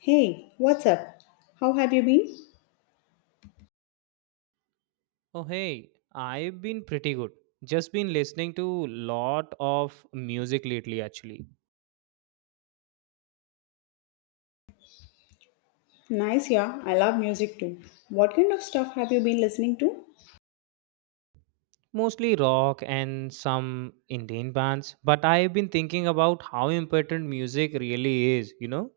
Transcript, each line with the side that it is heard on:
left: Hey, what's up? How have you been?
right: Oh hey, I've been pretty good. Just been listening to lot of music lately actually.
left: Nice, yeah, I love music too. What kind of stuff have you been listening to?
right: Mostly rock and some Indian bands, but I've been thinking about how important music really is, you know?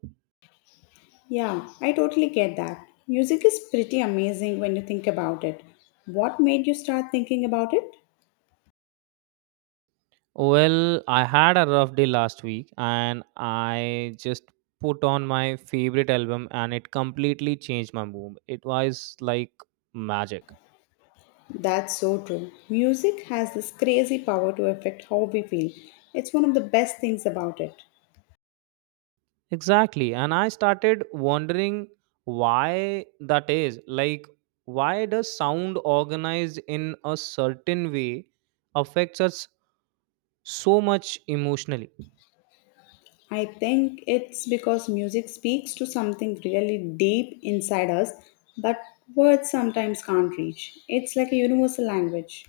left: Yeah, I totally get that. Music is pretty amazing when you think about it. What made you start thinking about it?
right: Well, I had a rough day last week and I just put on my favorite album and it completely changed my mood. It was like magic.
left: That's so true. Music has this crazy power to affect how we feel. It's one of the best things about it.
right: Exactly. And I started wondering why that is. Like, why does sound organized in a certain way affects us so much emotionally?
left: I think it's because music speaks to something really deep inside us, but words sometimes can't reach. It's like a universal language.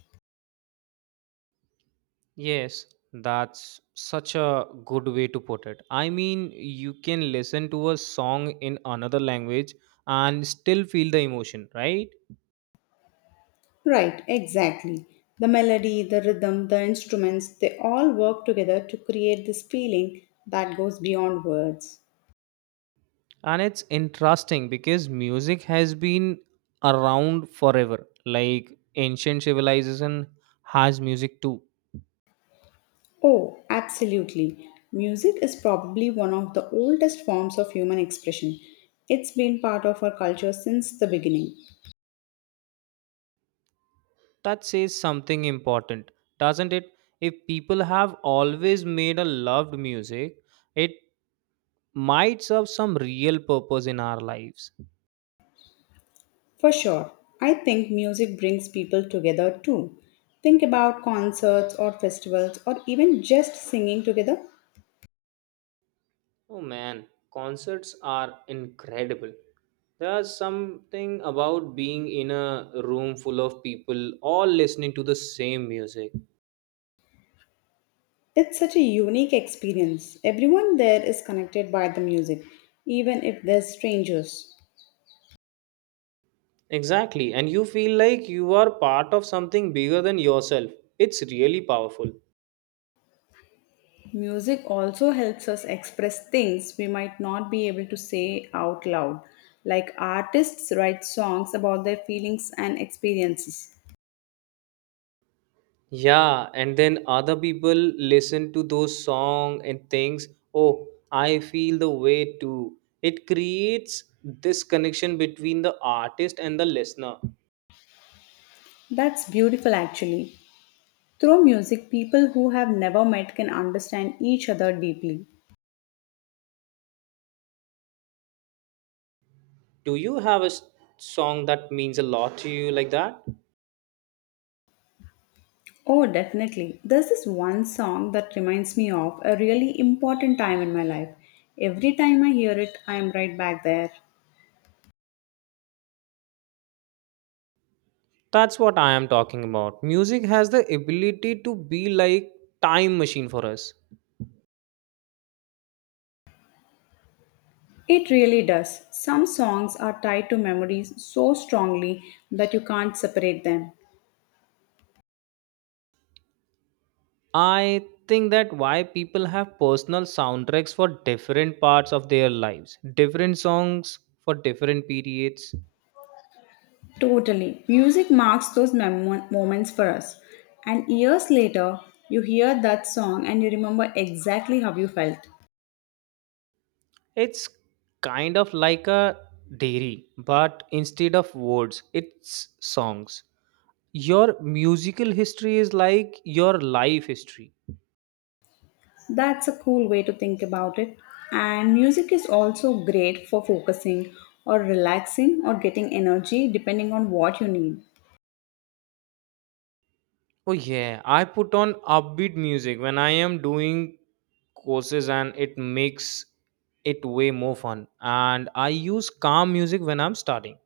right: Yes, that's such a good way to put it. I mean, you can listen to a song in another language and still feel the emotion, right?
left: Right, exactly. The melody, the rhythm, the instruments, they all work together to create this feeling that goes beyond words.
right: And it's interesting because music has been around forever, like ancient civilization has music too.
left: Oh, absolutely. Music is probably one of the oldest forms of human expression. It's been part of our culture since the beginning.
right: That says something important, doesn't it? If people have always made a loved music, it might serve some real purpose in our lives.
left: For sure, I think music brings people together too. Think about concerts or festivals or even just singing together.
right: Oh man, concerts are incredible. There's something about being in a room full of people all listening to the same music.
left: It's such a unique experience. Everyone there is connected by the music, even if they're strangers.
right: Exactly. And you feel like you are part of something bigger than yourself. It's really powerful.
left: Music also helps us express things we might not be able to say out loud, like artists write songs about their feelings and experiences.
right: Yeah, and then other people listen to those songs and things, oh, I feel the way too. It creates this connection between the artist and the listener.
left: That's beautiful, actually. Through music, people who have never met can understand each other deeply.
right: Do you have a song that means a lot to you like that?
left: Oh, definitely. There's this one song that reminds me of a really important time in my life. Every time I hear it, I am right back there.
right: That's what I am talking about. Music has the ability to be like time machine for us.
left: It really does. Some songs are tied to memories so strongly that you can't separate them.
right: I think that why people have personal soundtracks for different parts of their lives, different songs for different periods.
left: Totally. Music marks those moments for us. And years later, you hear that song and you remember exactly how you felt.
right: It's kind of like a diary, but instead of words, it's songs. Your musical history is like your life history.
left: That's a cool way to think about it. And music is also great for focusing or relaxing or getting energy depending on what you need.
right: Oh yeah, I put on upbeat music when I am doing courses, and it makes it way more fun. And I use calm music when I'm starting.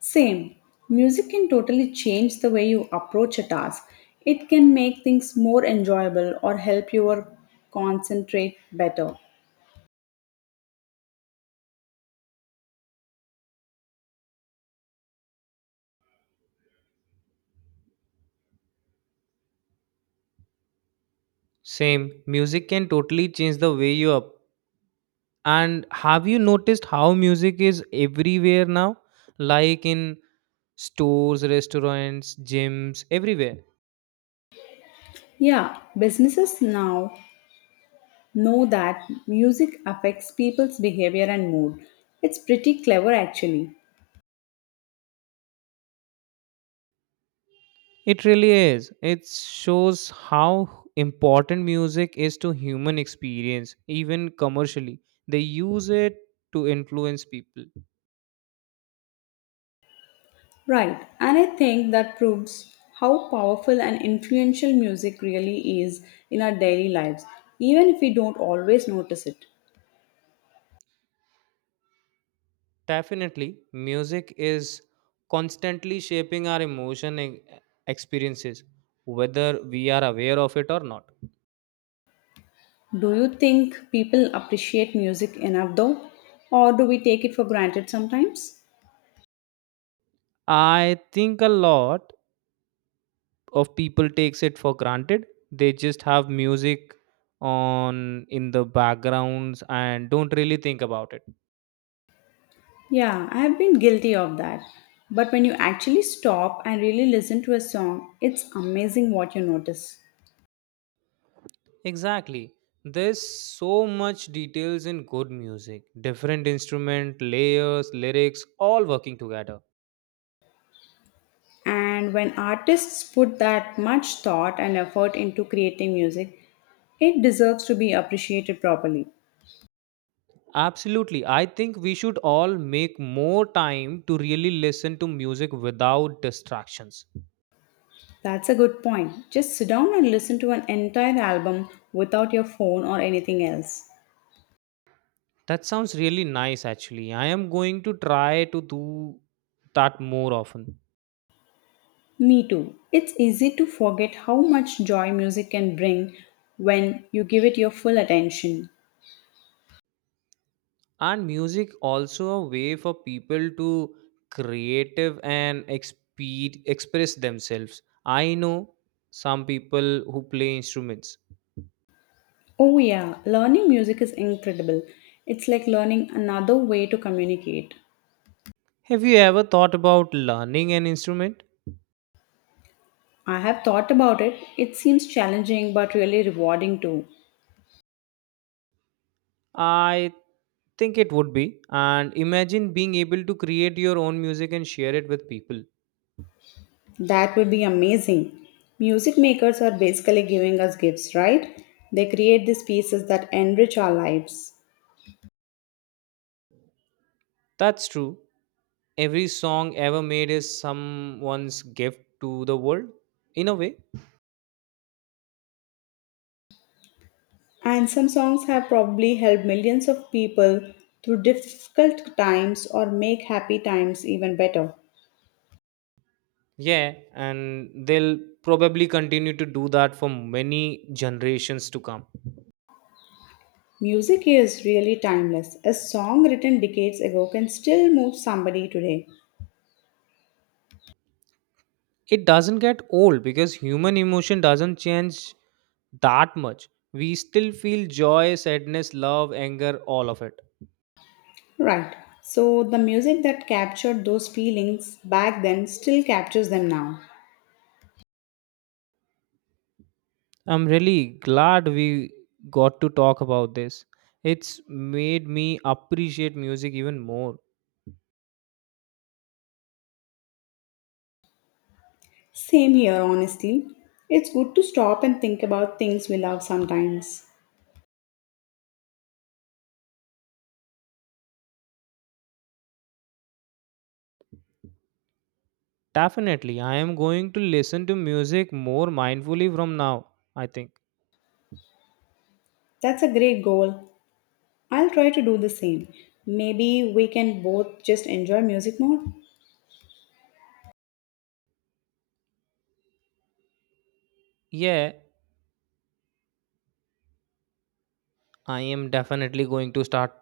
left: Same, music can totally change the way you approach a task. It can make things more enjoyable or help you concentrate better.
right: Same. Music can totally change the way you up. And have you noticed how music is everywhere now? Like in stores, restaurants, gyms, everywhere.
left: Yeah, businesses now know that music affects people's behavior and mood. It's pretty clever actually.
right: It really is. It shows how important music is to human experience, even commercially. They use it to influence people.
left: Right, and I think that proves how powerful and influential music really is in our daily lives, even if we don't always notice it.
right: Definitely, music is constantly shaping our experiences, whether we are aware of it or not.
left: Do you think people appreciate music enough though? Or do we take it for granted sometimes?
right: I think a lot of people takes it for granted. They just have music on in the backgrounds and don't really think about it.
left: Yeah, I have been guilty of that. But when you actually stop and really listen to a song, it's amazing what you notice.
right: Exactly. There's so much details in good music. Different instrument, layers, lyrics all working together.
left: And when artists put that much thought and effort into creating music, it deserves to be appreciated properly.
right: Absolutely. I think we should all make more time to really listen to music without distractions.
left: That's a good point. Just sit down and listen to an entire album without your phone or anything else.
right: That sounds really nice actually. I am going to try to do that more often.
left: Me too. It's easy to forget how much joy music can bring when you give it your full attention.
right: And music also a way for people to express themselves. I know some people who play instruments.
left: Oh, yeah, learning music is incredible. It's like learning another way to communicate.
right: Have you ever thought about learning an instrument?
left: I have thought about it. It seems challenging but really rewarding too.
right: I think it would be, and imagine being able to create your own music and share it with people.
left: That would be amazing. Music makers are basically giving us gifts, right? They create these pieces that enrich our lives.
right: That's true. Every song ever made is someone's gift to the world, in a way.
left: And some songs have probably helped millions of people through difficult times or make happy times even better.
right: Yeah, and they'll probably continue to do that for many generations to come.
left: Music is really timeless. A song written decades ago can still move somebody today.
right: It doesn't get old because human emotion doesn't change that much. We still feel joy, sadness, love, anger, all of it.
left: Right. So the music that captured those feelings back then still captures them now.
right: I'm really glad we got to talk about this. It's made me appreciate music even more.
left: Same here, honestly. It's good to stop and think about things we love sometimes.
right: Definitely, I am going to listen to music more mindfully from now, I think.
left: That's a great goal. I'll try to do the same. Maybe we can both just enjoy music more.
right: Yeah, I am definitely going to start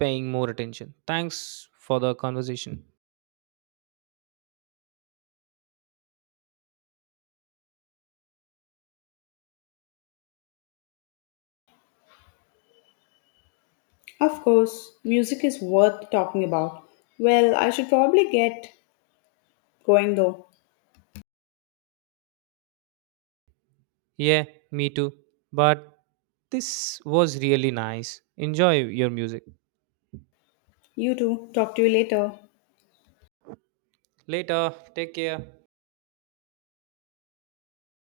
right: paying more attention. Thanks for the conversation.
left: Of course, music is worth talking about. Well, I should probably get going though.
right: Yeah, me too. But this was really nice. Enjoy your music.
left: You too. Talk to you later.
right: Later, take care.